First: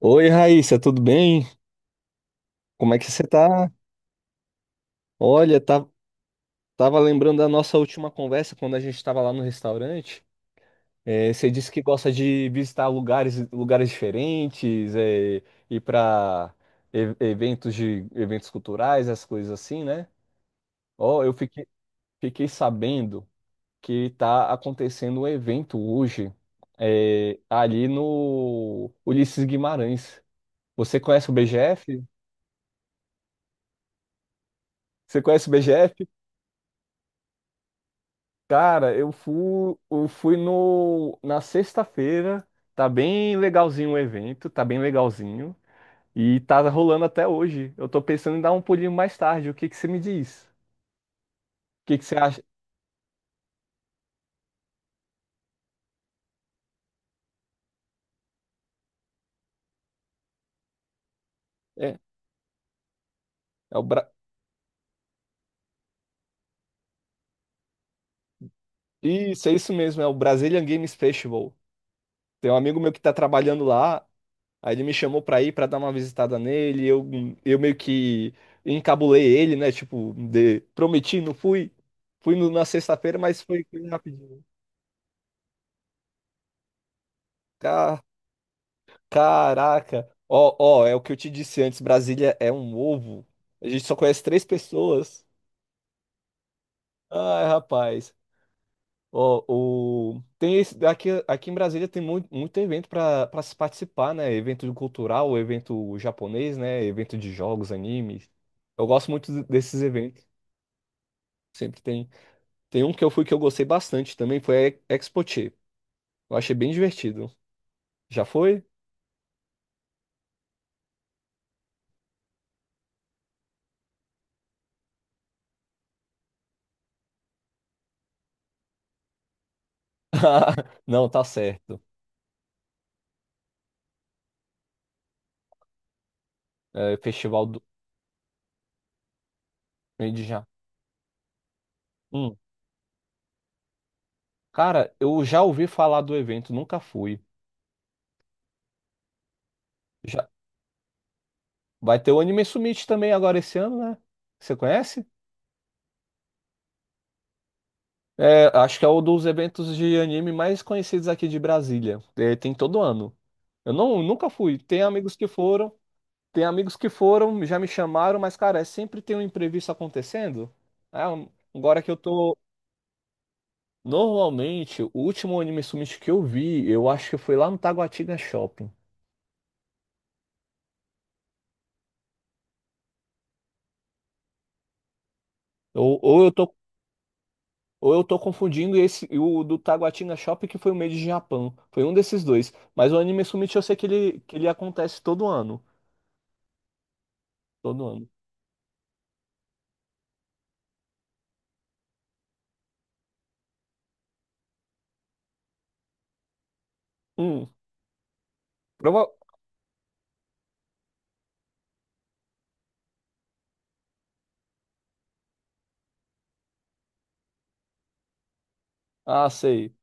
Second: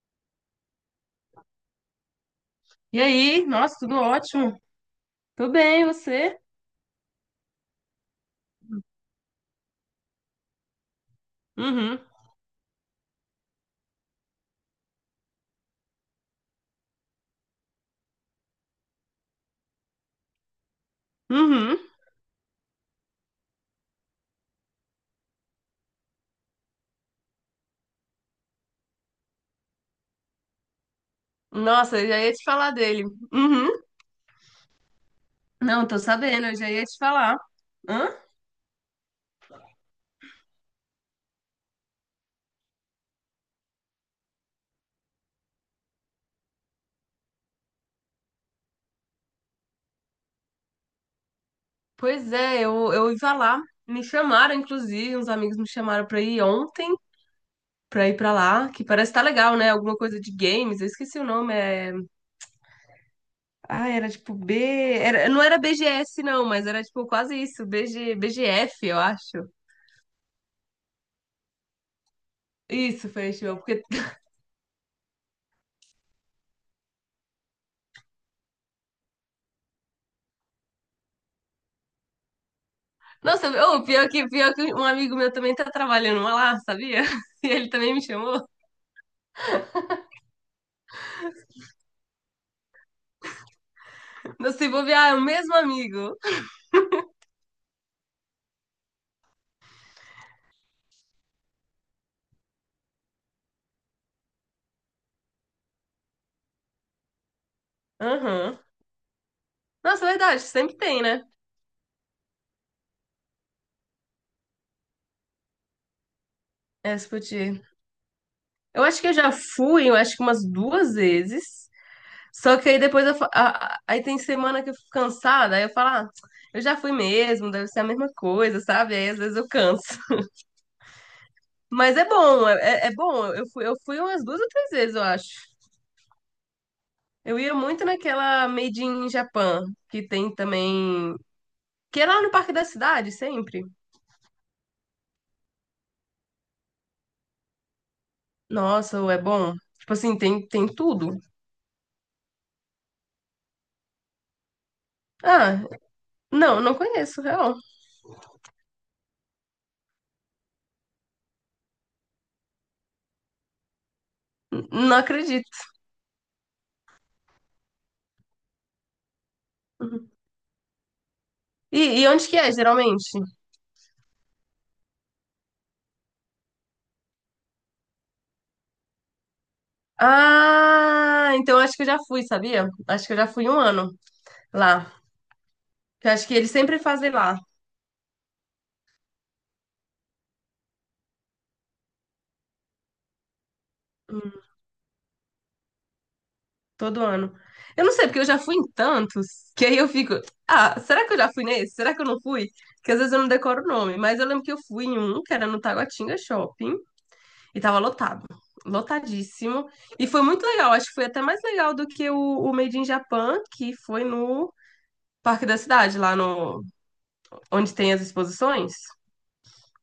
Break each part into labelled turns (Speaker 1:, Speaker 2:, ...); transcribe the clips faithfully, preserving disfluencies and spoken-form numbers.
Speaker 1: Oi, Raíssa, tudo bem? Como é
Speaker 2: E
Speaker 1: que você
Speaker 2: aí?
Speaker 1: tá?
Speaker 2: Nossa, tudo ótimo. Tudo
Speaker 1: Olha,
Speaker 2: bem, e
Speaker 1: tá-
Speaker 2: você?
Speaker 1: Tava lembrando da nossa última conversa quando a gente estava lá no restaurante. É, você disse que
Speaker 2: Uhum.
Speaker 1: gosta de visitar lugares, lugares diferentes, é, ir para eventos de eventos culturais, essas coisas assim, né? Ó, eu fiquei,
Speaker 2: Uhum.
Speaker 1: Fiquei sabendo que tá acontecendo um evento hoje, é, ali no Ulisses Guimarães. Você conhece o
Speaker 2: Nossa,
Speaker 1: B G F?
Speaker 2: eu já ia te falar dele. Uhum.
Speaker 1: Você conhece o
Speaker 2: Não, tô
Speaker 1: BGF?
Speaker 2: sabendo, eu já ia te falar. Hã?
Speaker 1: Cara, eu fui, eu fui no, na sexta-feira. Tá bem legalzinho o evento, tá bem legalzinho. E tá rolando até hoje. Eu tô pensando em dar um pulinho mais tarde. O que que você me diz? O que que você
Speaker 2: Pois
Speaker 1: acha?
Speaker 2: é, eu, eu ia lá. Me chamaram, inclusive, uns amigos me chamaram pra ir ontem, pra ir pra lá, que parece que tá legal, né? Alguma coisa de games, eu esqueci o nome, é...
Speaker 1: É, é o
Speaker 2: Ah, era
Speaker 1: Bra...
Speaker 2: tipo B... Era... Não era B G S, não, mas era tipo quase isso, BG... B G F, eu
Speaker 1: Isso,
Speaker 2: acho.
Speaker 1: é isso mesmo, é o Brazilian Games Festival. Tem um amigo meu que
Speaker 2: Isso,
Speaker 1: tá
Speaker 2: festival,
Speaker 1: trabalhando
Speaker 2: porque
Speaker 1: lá, aí ele me chamou pra ir pra dar uma visitada nele. Eu, eu meio que encabulei ele, né? Tipo, de- prometi, não fui. Fui no- na sexta-feira, mas
Speaker 2: nossa,
Speaker 1: foi
Speaker 2: ô,
Speaker 1: foi
Speaker 2: pior que,
Speaker 1: rapidinho.
Speaker 2: pior que um amigo meu também tá trabalhando uma lá, sabia? E ele também
Speaker 1: Tá
Speaker 2: me chamou.
Speaker 1: Caraca! Ó, ó, é o que eu te disse antes, Brasília é um ovo. A gente só conhece três
Speaker 2: Não se bobear, é o
Speaker 1: pessoas.
Speaker 2: mesmo amigo.
Speaker 1: Ai, rapaz. Ó, o... tem esse... Aqui, aqui em Brasília tem muito, muito evento para para se participar, né? Evento cultural, evento japonês, né? Evento de jogos, animes.
Speaker 2: Aham.
Speaker 1: Eu gosto muito desses
Speaker 2: Nossa, é
Speaker 1: eventos.
Speaker 2: verdade, sempre tem, né?
Speaker 1: Sempre tem. Tem um que eu fui que eu gostei bastante também, foi a Expoche. Eu achei bem
Speaker 2: É,
Speaker 1: divertido.
Speaker 2: discutir.
Speaker 1: Já foi?
Speaker 2: Eu acho que eu já fui, eu acho que umas duas vezes. Só que aí depois eu, fa- a- a- aí tem semana que eu fico cansada, aí eu falo, ah, eu já fui mesmo, deve ser a mesma coisa, sabe? Aí às vezes eu canso.
Speaker 1: Não, tá certo.
Speaker 2: Mas é bom, é, é é bom. Eu fui, eu fui umas duas ou três vezes, eu acho.
Speaker 1: É,
Speaker 2: Eu
Speaker 1: Festival
Speaker 2: ia
Speaker 1: do...
Speaker 2: muito naquela Made in Japan, que
Speaker 1: de
Speaker 2: tem
Speaker 1: já.
Speaker 2: também, que é lá no Parque da Cidade, sempre.
Speaker 1: Cara, eu já ouvi falar do evento, nunca fui.
Speaker 2: Nossa, ou é bom? Tipo assim,
Speaker 1: Já...
Speaker 2: tem, tem tudo.
Speaker 1: Vai ter o Anime Summit também agora esse ano, né? Você conhece?
Speaker 2: Ah, não não conheço, real.
Speaker 1: É, acho que é um dos eventos de anime mais conhecidos aqui de Brasília. É, tem todo ano. Eu não, Nunca fui.
Speaker 2: N-
Speaker 1: Tem
Speaker 2: Não
Speaker 1: amigos que
Speaker 2: acredito.
Speaker 1: foram, tem amigos que foram, já me chamaram, mas, cara, é sempre tem um imprevisto
Speaker 2: Uhum.
Speaker 1: acontecendo. É, um- agora
Speaker 2: E,
Speaker 1: que eu
Speaker 2: e onde
Speaker 1: tô.
Speaker 2: que é, geralmente?
Speaker 1: Normalmente, o último Anime Summit que eu vi, eu acho que foi lá no Taguatinga Shopping.
Speaker 2: Ah, então acho que eu já fui, sabia? Acho que eu já fui um ano lá.
Speaker 1: Ou,
Speaker 2: Eu
Speaker 1: ou
Speaker 2: acho
Speaker 1: eu
Speaker 2: que eles
Speaker 1: tô
Speaker 2: sempre fazem lá,
Speaker 1: Ou eu tô confundindo esse e o do Taguatinga Shopping, que foi o Made de Japão. Foi um desses dois. Mas o Anime Summit eu sei que ele, que
Speaker 2: hum,
Speaker 1: ele acontece todo ano.
Speaker 2: todo ano. Eu
Speaker 1: Todo
Speaker 2: não sei,
Speaker 1: ano.
Speaker 2: porque eu já fui em tantos, que aí eu fico, ah, será que eu já fui nesse? Será que eu não fui? Que às vezes eu não decoro o nome, mas eu lembro que eu fui em um, que era no Taguatinga Shopping.
Speaker 1: Hum,
Speaker 2: E tava lotado,
Speaker 1: prova...
Speaker 2: lotadíssimo. E foi muito legal, acho que foi até mais legal do que o, o Made in Japan, que foi no Parque da Cidade, lá no, onde tem as exposições.
Speaker 1: Ah, sei.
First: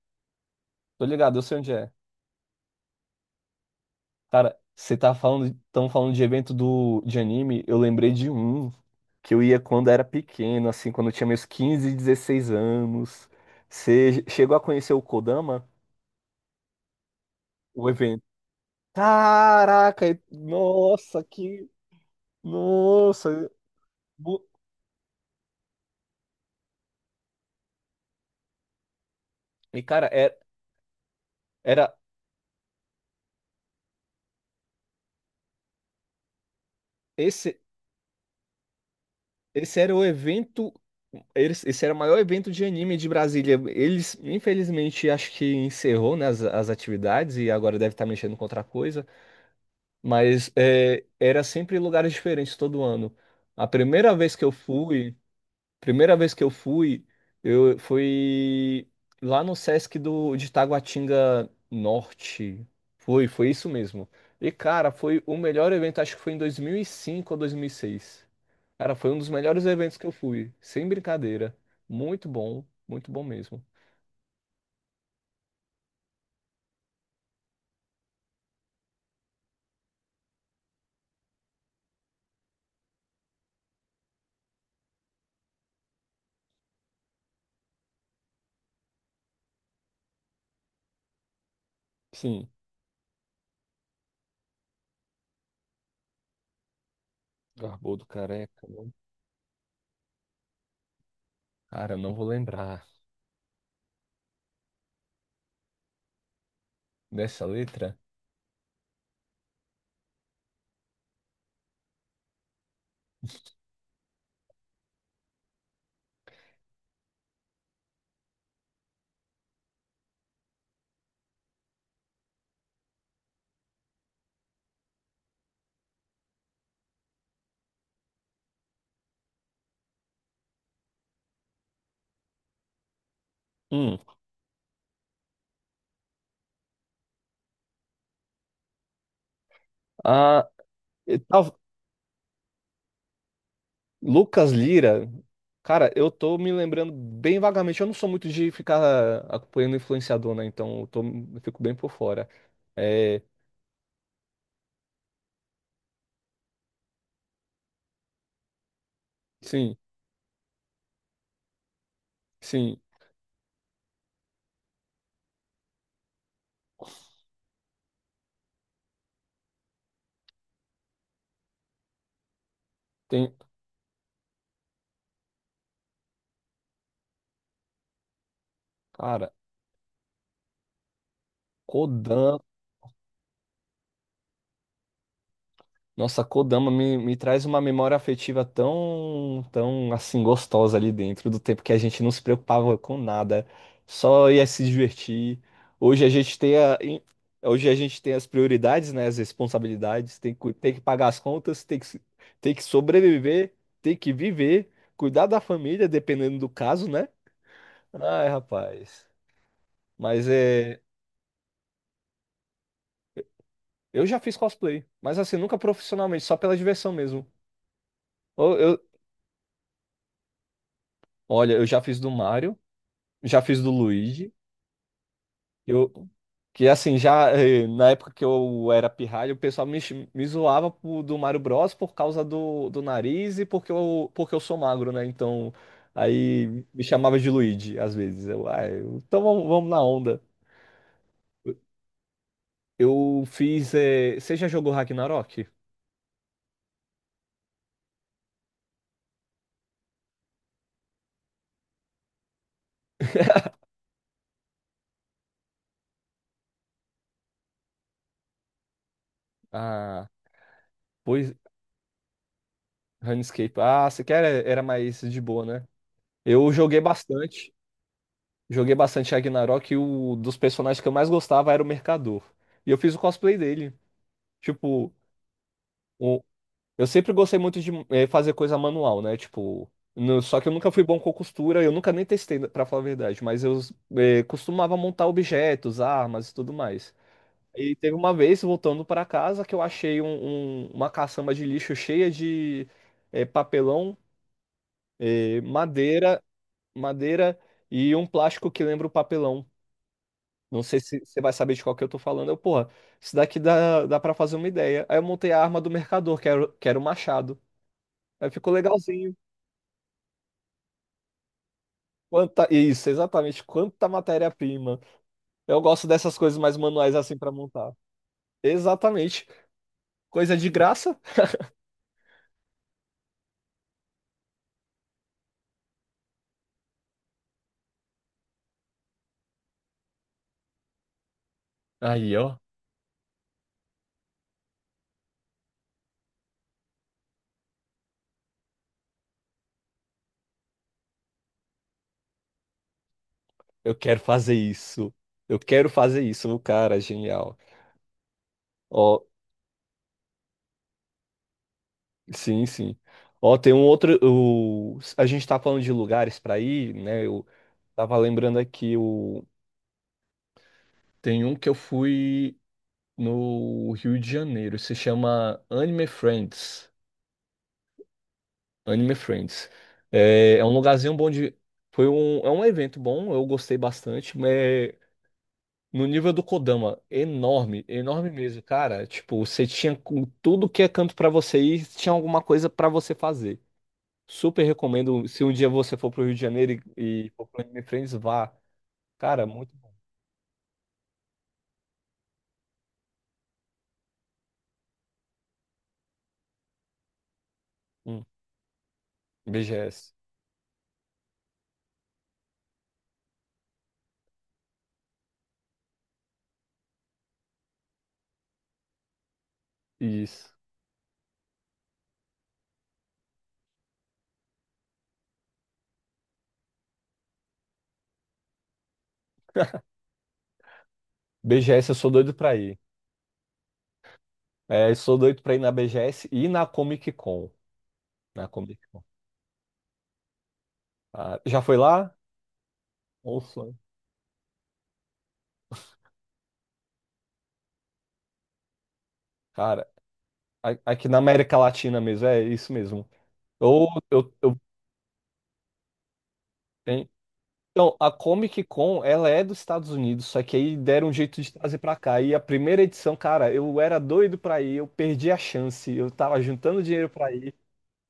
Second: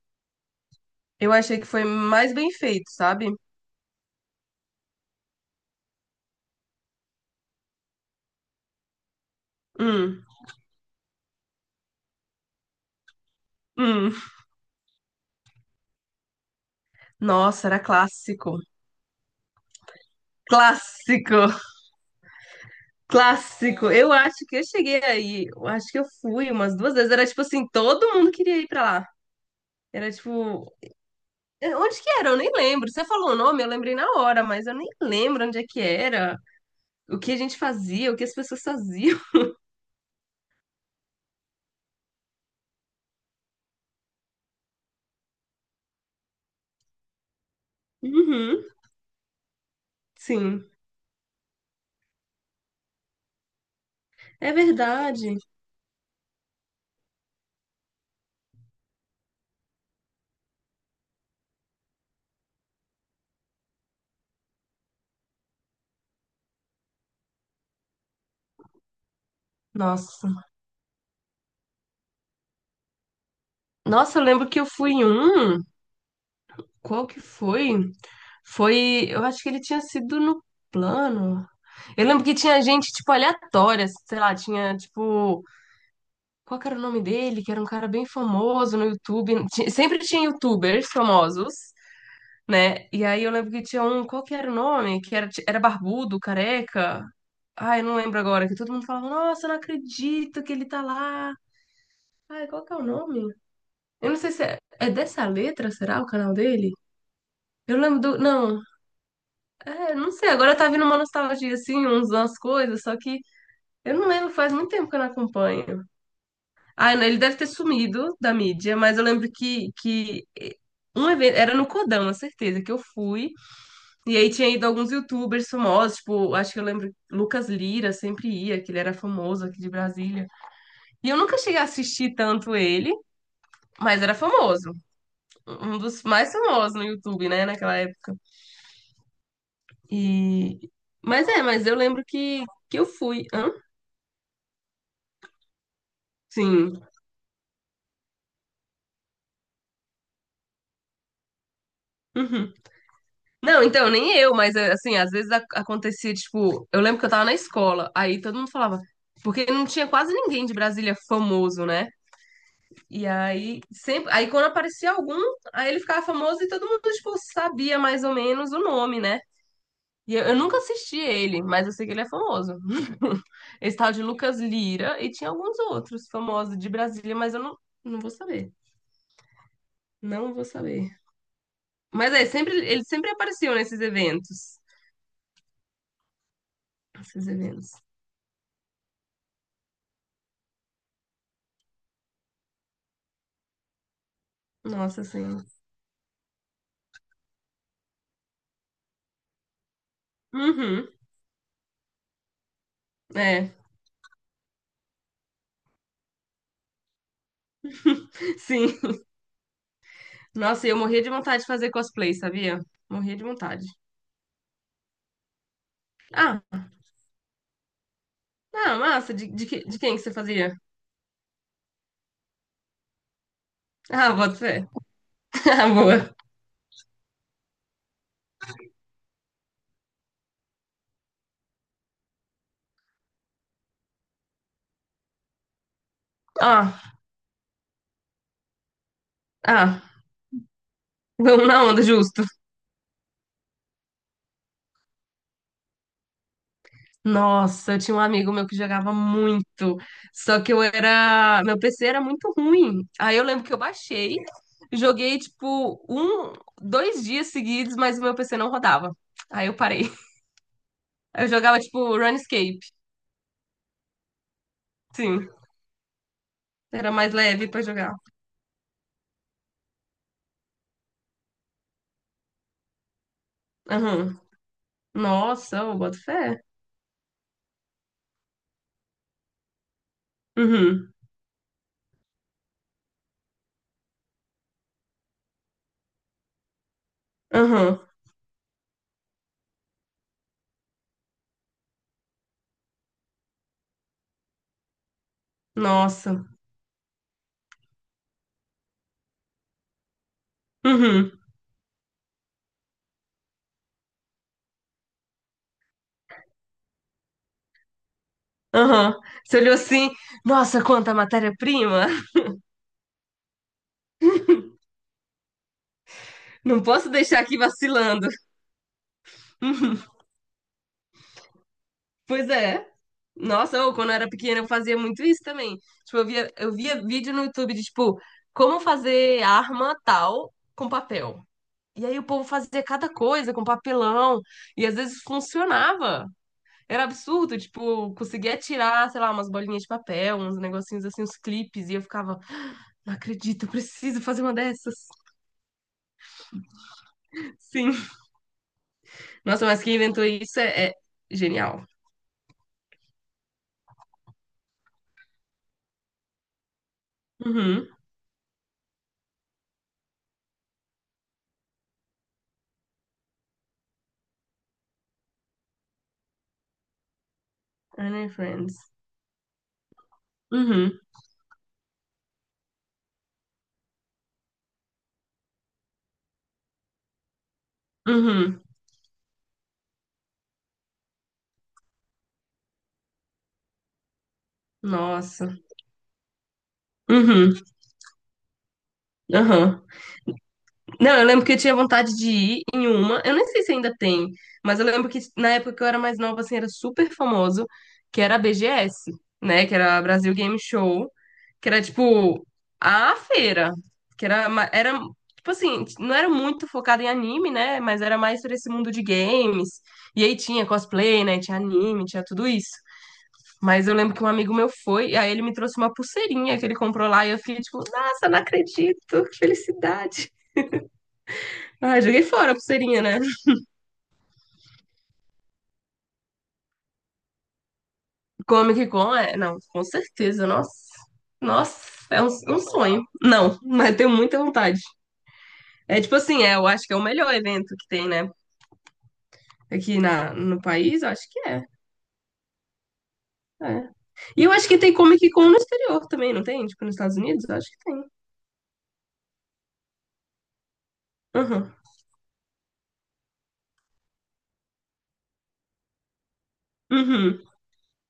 Speaker 1: Tô
Speaker 2: Eu
Speaker 1: ligado, eu sei
Speaker 2: achei que
Speaker 1: onde
Speaker 2: foi
Speaker 1: é.
Speaker 2: mais bem feito, sabe?
Speaker 1: Cara, você tá falando, tão falando de evento do, de anime, eu lembrei de um que eu ia quando era
Speaker 2: Hum,
Speaker 1: pequeno, assim, quando eu tinha meus quinze dezesseis anos.
Speaker 2: hum.
Speaker 1: Você chegou a conhecer o Kodama?
Speaker 2: Nossa, era
Speaker 1: O evento.
Speaker 2: clássico.
Speaker 1: Caraca, e- nossa,
Speaker 2: Clássico,
Speaker 1: que. Nossa.
Speaker 2: clássico. Eu acho
Speaker 1: Bu-
Speaker 2: que eu cheguei aí, eu acho que eu fui umas duas vezes. Era tipo assim, todo mundo queria ir pra lá.
Speaker 1: E, cara,
Speaker 2: Era
Speaker 1: é,
Speaker 2: tipo, eh,
Speaker 1: era.
Speaker 2: onde que era? Eu nem lembro. Você falou o nome, eu lembrei na hora, mas eu nem lembro onde é que era. O que a gente
Speaker 1: Esse,
Speaker 2: fazia, o que as pessoas faziam.
Speaker 1: esse era o evento. eles- Esse era o maior evento de anime de Brasília. Eles, infelizmente, acho que encerrou, né, as, as atividades e agora deve estar mexendo com outra
Speaker 2: Uhum,
Speaker 1: coisa. Mas
Speaker 2: sim,
Speaker 1: é, era sempre em lugares diferentes todo ano. A primeira vez que eu
Speaker 2: é
Speaker 1: fui,
Speaker 2: verdade.
Speaker 1: Primeira vez que eu fui, eu fui lá no Sesc do, de Taguatinga Norte. Foi, foi isso mesmo. E, cara, foi o melhor evento, acho que foi em dois mil e cinco ou dois mil e seis. Cara, foi um dos melhores eventos que eu
Speaker 2: Nossa.
Speaker 1: fui, sem brincadeira. Muito bom, muito bom mesmo.
Speaker 2: Nossa, eu lembro que eu fui em um. Qual que foi? Foi. Eu acho que ele tinha sido no plano. Eu lembro que tinha gente, tipo, aleatória, sei lá, tinha, tipo. Qual que era o nome dele? Que era um cara bem famoso no YouTube. Ti- Sempre tinha YouTubers famosos,
Speaker 1: Sim,
Speaker 2: né? E aí eu lembro que tinha um, qual que era o nome? Que era, era barbudo, careca. Ai, eu não
Speaker 1: Barbudo
Speaker 2: lembro agora, que
Speaker 1: Careca.
Speaker 2: todo mundo
Speaker 1: não-
Speaker 2: falava, nossa, eu não acredito que ele tá lá.
Speaker 1: Cara, eu não vou
Speaker 2: Ai, qual que é o
Speaker 1: lembrar
Speaker 2: nome? Eu não sei se é, é dessa letra, será o canal dele?
Speaker 1: dessa
Speaker 2: Eu
Speaker 1: letra.
Speaker 2: lembro do. Não, é, não sei, agora tá vindo uma nostalgia, assim, uns, umas coisas, só que eu não lembro, faz muito tempo que eu não acompanho. Ah, não, ele deve ter sumido da mídia, mas eu lembro que, que um evento, era no Codão, a certeza, que eu fui. E aí tinha ido alguns youtubers famosos, tipo, acho que eu lembro, Lucas Lira sempre ia, que ele era famoso aqui de Brasília. E eu nunca cheguei a assistir tanto ele,
Speaker 1: Hum.
Speaker 2: mas era famoso. Um dos mais famosos no YouTube, né, naquela época.
Speaker 1: Ah,
Speaker 2: E...
Speaker 1: e
Speaker 2: Mas é,
Speaker 1: tal-
Speaker 2: mas eu lembro que, que eu fui. Hã?
Speaker 1: Lucas Lira. Cara, eu tô me
Speaker 2: Sim.
Speaker 1: lembrando bem vagamente. Eu não sou muito de ficar acompanhando influenciador, né? Então eu, tô, eu fico bem por fora.
Speaker 2: Uhum.
Speaker 1: É,
Speaker 2: Não, então, nem eu, mas é, assim, às vezes ac- acontecia, tipo, eu lembro que eu tava na escola, aí todo mundo falava, porque não
Speaker 1: sim,
Speaker 2: tinha quase ninguém de Brasília famoso, né?
Speaker 1: sim.
Speaker 2: E aí, sempre, aí quando aparecia algum, aí ele ficava famoso e todo mundo, tipo, sabia mais ou menos o nome, né? E eu, eu nunca assisti ele, mas eu sei que ele é famoso.
Speaker 1: Tem,
Speaker 2: Esse tal de Lucas Lira e tinha alguns outros famosos de Brasília, mas eu não, não vou saber.
Speaker 1: cara,
Speaker 2: Não vou saber. Mas é,
Speaker 1: Kodan.
Speaker 2: sempre, ele sempre apareciam nesses eventos.
Speaker 1: Nossa, Kodama me, me
Speaker 2: Esses
Speaker 1: traz uma
Speaker 2: eventos.
Speaker 1: memória afetiva tão, tão assim gostosa ali dentro do tempo que a gente não se preocupava com nada, só ia se
Speaker 2: Nossa
Speaker 1: divertir.
Speaker 2: Senhora.
Speaker 1: Hoje a gente tem a, em- Hoje a gente tem as prioridades, né, as responsabilidades, tem que, cu- tem que
Speaker 2: Uhum,
Speaker 1: pagar as contas, tem que, se- tem que
Speaker 2: é,
Speaker 1: sobreviver, tem que viver, cuidar da família, dependendo do caso, né? Ai,
Speaker 2: sim.
Speaker 1: rapaz. Mas
Speaker 2: Nossa, eu
Speaker 1: é,
Speaker 2: morria de vontade de fazer cosplay, sabia? Morria de vontade.
Speaker 1: eu já fiz cosplay, mas assim, nunca profissionalmente, só
Speaker 2: Ah,
Speaker 1: pela diversão mesmo. Eu,
Speaker 2: ah,
Speaker 1: eu-
Speaker 2: massa. De, de, que- de quem que você fazia?
Speaker 1: Olha, eu já fiz do Mario. Já fiz do
Speaker 2: Ah,
Speaker 1: Luigi.
Speaker 2: pode ser. Ah,
Speaker 1: Eu,
Speaker 2: boa.
Speaker 1: que assim, já eh, Na época que eu era pirralho, o pessoal me, chi- me zoava pro- do Mario Bros por causa do, do nariz e porque eu, porque eu sou magro, né? Então,
Speaker 2: Ó,
Speaker 1: aí me chamava de Luigi às vezes. Eu, ah, eu- então vamos, vamos na
Speaker 2: ah,
Speaker 1: onda.
Speaker 2: vamos na onda, justo.
Speaker 1: Eu fiz. Eh, você já jogou Ragnarok?
Speaker 2: Nossa, eu tinha um amigo meu que jogava muito, só que eu era. Meu P C era muito ruim. Aí eu lembro que eu baixei, joguei tipo um, dois dias seguidos, mas o meu P C não rodava. Aí eu parei.
Speaker 1: Ah,
Speaker 2: Eu
Speaker 1: pois.
Speaker 2: jogava tipo Runescape.
Speaker 1: RuneScape. Ah, você quer? Era mais de
Speaker 2: Sim,
Speaker 1: boa, né? Eu joguei
Speaker 2: era mais leve
Speaker 1: bastante.
Speaker 2: pra jogar.
Speaker 1: Joguei bastante Ragnarok e o dos personagens que eu mais gostava era o Mercador. E eu fiz o cosplay dele.
Speaker 2: Aham.
Speaker 1: Tipo,
Speaker 2: Nossa, eu boto
Speaker 1: o-
Speaker 2: fé.
Speaker 1: eu sempre gostei muito de eh, fazer coisa manual, né? Tipo, no- só que eu nunca fui
Speaker 2: Uhum.
Speaker 1: bom com costura, eu nunca nem testei, pra falar a verdade, mas eu eh, costumava montar objetos, armas e tudo mais. E
Speaker 2: Aham.
Speaker 1: teve uma vez, voltando para casa, que eu achei um- um- uma caçamba de lixo cheia de eh, papelão, eh, madeira,
Speaker 2: Nossa.
Speaker 1: madeira e um plástico que lembra o papelão. Não sei se
Speaker 2: Uhum.
Speaker 1: você vai saber de qual que eu tô falando. Eu, porra, isso daqui dá, dá pra fazer uma ideia. Aí eu montei a arma do mercador, que era, o- que era o machado. Aí ficou
Speaker 2: Aham.
Speaker 1: legalzinho.
Speaker 2: Você olhou assim, nossa, quanta matéria-prima!
Speaker 1: Quanta, isso, exatamente. Quanta matéria-prima. Eu gosto dessas coisas mais
Speaker 2: Não posso
Speaker 1: manuais assim
Speaker 2: deixar
Speaker 1: pra
Speaker 2: aqui
Speaker 1: montar.
Speaker 2: vacilando.
Speaker 1: Exatamente.
Speaker 2: Uhum.
Speaker 1: Coisa de graça.
Speaker 2: Pois é. Nossa, ou quando eu era pequena eu fazia muito isso também. Tipo, eu via, eu via vídeo no YouTube de, tipo, como fazer arma tal com papel. E aí o
Speaker 1: Aí,
Speaker 2: povo
Speaker 1: ó.
Speaker 2: fazia cada coisa com papelão. E às vezes funcionava. Era absurdo, tipo, conseguia tirar, sei lá, umas bolinhas de papel, uns negocinhos assim, uns clipes. E eu ficava, "Ah, não acredito, eu
Speaker 1: Eu quero
Speaker 2: preciso fazer uma
Speaker 1: fazer
Speaker 2: dessas.
Speaker 1: isso. Eu quero fazer isso. O cara, genial.
Speaker 2: Sim.
Speaker 1: Ó,
Speaker 2: Nossa, mas quem inventou isso é, é genial.
Speaker 1: sim, sim. Ó, tem um outro. O... A gente tá falando de lugares pra ir, né? Eu
Speaker 2: Uhum.
Speaker 1: Tava lembrando aqui o. Tem um que eu fui no Rio de Janeiro, se chama Anime Friends.
Speaker 2: Anne and Friends.
Speaker 1: Anime Friends. É, é um
Speaker 2: Uhum.
Speaker 1: lugarzinho bom de. Foi um, é um evento bom, eu gostei bastante, mas no nível do Kodama, enorme, enorme mesmo,
Speaker 2: Uhum.
Speaker 1: cara. Tipo, você tinha com tudo que é canto pra você ir, tinha alguma coisa pra você fazer. Super recomendo, se um
Speaker 2: Nossa.
Speaker 1: dia você for pro Rio de Janeiro e, e for
Speaker 2: Uhum.
Speaker 1: pro Anime Friends, vá. Cara, muito
Speaker 2: Aham.
Speaker 1: bom.
Speaker 2: Não, eu lembro que eu tinha vontade de ir em uma. Eu nem sei se ainda tem, mas eu lembro que na época que eu era mais nova, assim, era super famoso, que
Speaker 1: Hum,
Speaker 2: era a B G S, né? Que era a
Speaker 1: B G S.
Speaker 2: Brasil Game Show, que era tipo a feira, que era, ma- era tipo assim, não era muito focado em anime, né? Mas era mais por esse mundo de games. E aí
Speaker 1: Isso.
Speaker 2: tinha cosplay, né? Tinha anime, tinha tudo isso. Mas eu lembro que um amigo meu foi, e aí ele me trouxe uma pulseirinha que ele comprou lá, e eu fiquei tipo, nossa, não acredito, que felicidade.
Speaker 1: B G S, eu
Speaker 2: Ah,
Speaker 1: sou
Speaker 2: joguei
Speaker 1: doido
Speaker 2: fora
Speaker 1: pra
Speaker 2: a
Speaker 1: ir.
Speaker 2: pulseirinha, né?
Speaker 1: É, sou doido pra ir na B G S e na Comic Con. Na Comic
Speaker 2: Comic
Speaker 1: Con.
Speaker 2: Con é. Não, com certeza. Nossa.
Speaker 1: Ah, já foi
Speaker 2: Nossa,
Speaker 1: lá?
Speaker 2: é um, um sonho.
Speaker 1: Ou
Speaker 2: Não,
Speaker 1: sonho.
Speaker 2: mas tenho muita vontade. É tipo assim, é, eu acho que é o melhor evento que tem, né?
Speaker 1: Cara,
Speaker 2: Aqui na, no
Speaker 1: a-
Speaker 2: país,
Speaker 1: aqui
Speaker 2: eu
Speaker 1: na
Speaker 2: acho que
Speaker 1: América
Speaker 2: é.
Speaker 1: Latina mesmo, é isso mesmo. Ou
Speaker 2: É.
Speaker 1: eu,
Speaker 2: E eu
Speaker 1: eu,
Speaker 2: acho que tem Comic Con no exterior também, não tem? Tipo, nos
Speaker 1: hein?
Speaker 2: Estados Unidos? Eu acho que
Speaker 1: Então,
Speaker 2: tem.
Speaker 1: a Comic Con, ela é dos Estados Unidos, só que aí deram um jeito de
Speaker 2: Uhum.
Speaker 1: trazer pra cá. E a primeira edição, cara, eu era doido pra ir, eu perdi a chance, eu tava juntando dinheiro pra
Speaker 2: Uhum.
Speaker 1: ir.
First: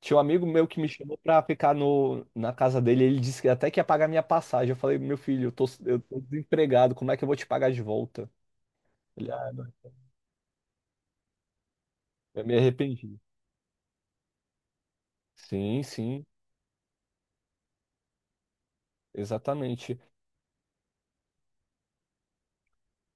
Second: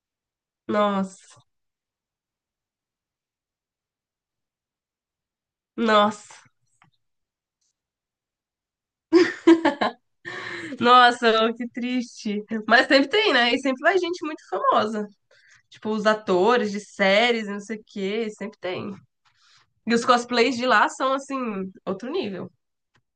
Speaker 1: Tinha um amigo meu que me chamou pra
Speaker 2: Nossa,
Speaker 1: ficar no, na casa dele, ele disse que até que ia pagar minha passagem. Eu falei, meu filho, eu tô, eu tô
Speaker 2: nossa,
Speaker 1: desempregado, como é que eu vou te pagar de volta? Ele, ah, não,
Speaker 2: nossa, que triste.
Speaker 1: eu me
Speaker 2: Mas sempre
Speaker 1: arrependi.
Speaker 2: tem, né? E sempre vai gente muito famosa.
Speaker 1: Sim,
Speaker 2: Tipo, os
Speaker 1: sim,
Speaker 2: atores de séries, não sei o quê, sempre tem. E
Speaker 1: exatamente.
Speaker 2: os cosplays de lá são, assim, outro nível.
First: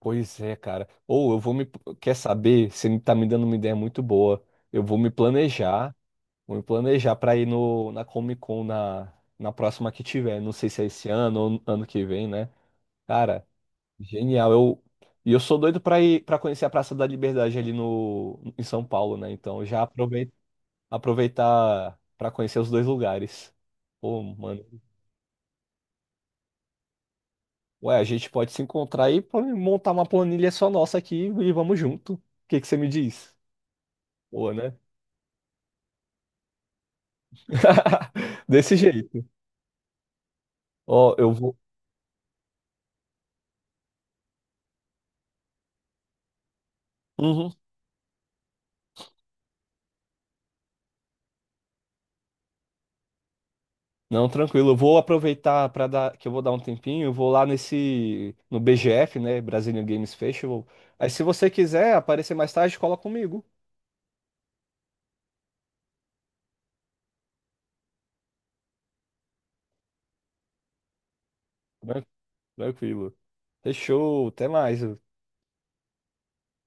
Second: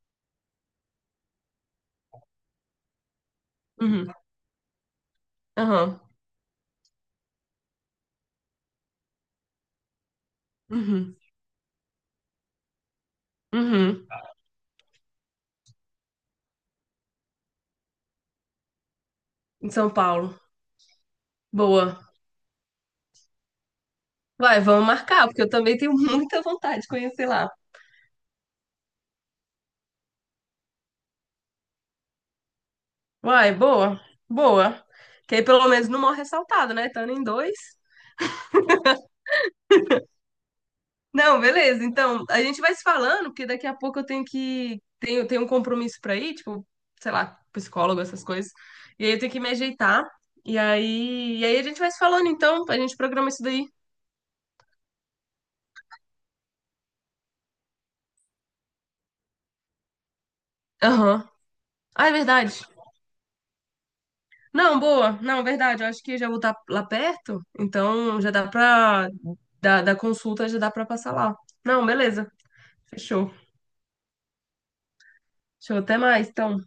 Speaker 1: Pois é, cara. Ou eu vou me. Quer saber? Você me- tá me dando uma ideia muito
Speaker 2: Uhum.
Speaker 1: boa. Eu vou me planejar.
Speaker 2: Aham.
Speaker 1: Vou me planejar pra ir no, na Comic Con na, na próxima que tiver. Não sei se é esse
Speaker 2: Uhum.
Speaker 1: ano ou ano que vem, né? Cara,
Speaker 2: Uhum.
Speaker 1: genial. Eu, e eu sou doido pra ir para conhecer a Praça da Liberdade ali no, em São Paulo, né? Então
Speaker 2: Em
Speaker 1: já
Speaker 2: São
Speaker 1: aproveita,
Speaker 2: Paulo. Boa.
Speaker 1: aproveitar pra conhecer os dois lugares. Pô,
Speaker 2: Vai, vamos marcar, porque eu também tenho muita vontade de conhecer lá.
Speaker 1: Ué, a gente pode se encontrar e pô- montar uma planilha só nossa aqui e vamos junto. O que que você me diz?
Speaker 2: Vai, boa.
Speaker 1: Boa, né?
Speaker 2: Boa. Que aí pelo menos não morre ressaltado, né? Estando em dois.
Speaker 1: Desse jeito. Ó, eu
Speaker 2: Não,
Speaker 1: vou.
Speaker 2: beleza. Então, a gente vai se falando, porque daqui a pouco eu tenho que. Tenho, tenho um compromisso pra ir, tipo, sei lá,
Speaker 1: Uhum.
Speaker 2: psicólogo, essas coisas. E aí eu tenho que me ajeitar. E aí, e aí a gente vai se falando, então, a gente programa isso daí.
Speaker 1: Não, tranquilo. Eu vou aproveitar para dar que eu vou dar um tempinho. Eu vou lá nesse no B G F, né? Brazilian Games Festival. Aí, se
Speaker 2: Aham.
Speaker 1: você quiser
Speaker 2: Ah, é
Speaker 1: aparecer mais
Speaker 2: verdade.
Speaker 1: tarde, cola comigo.
Speaker 2: Não, boa. Não, verdade. Eu acho que já vou estar lá perto, então já dá pra. Da, da consulta já dá pra passar lá. Não,
Speaker 1: Tran-
Speaker 2: beleza.
Speaker 1: Tranquilo.
Speaker 2: Fechou.
Speaker 1: Fechou. Até mais.
Speaker 2: Fechou. Até mais, então.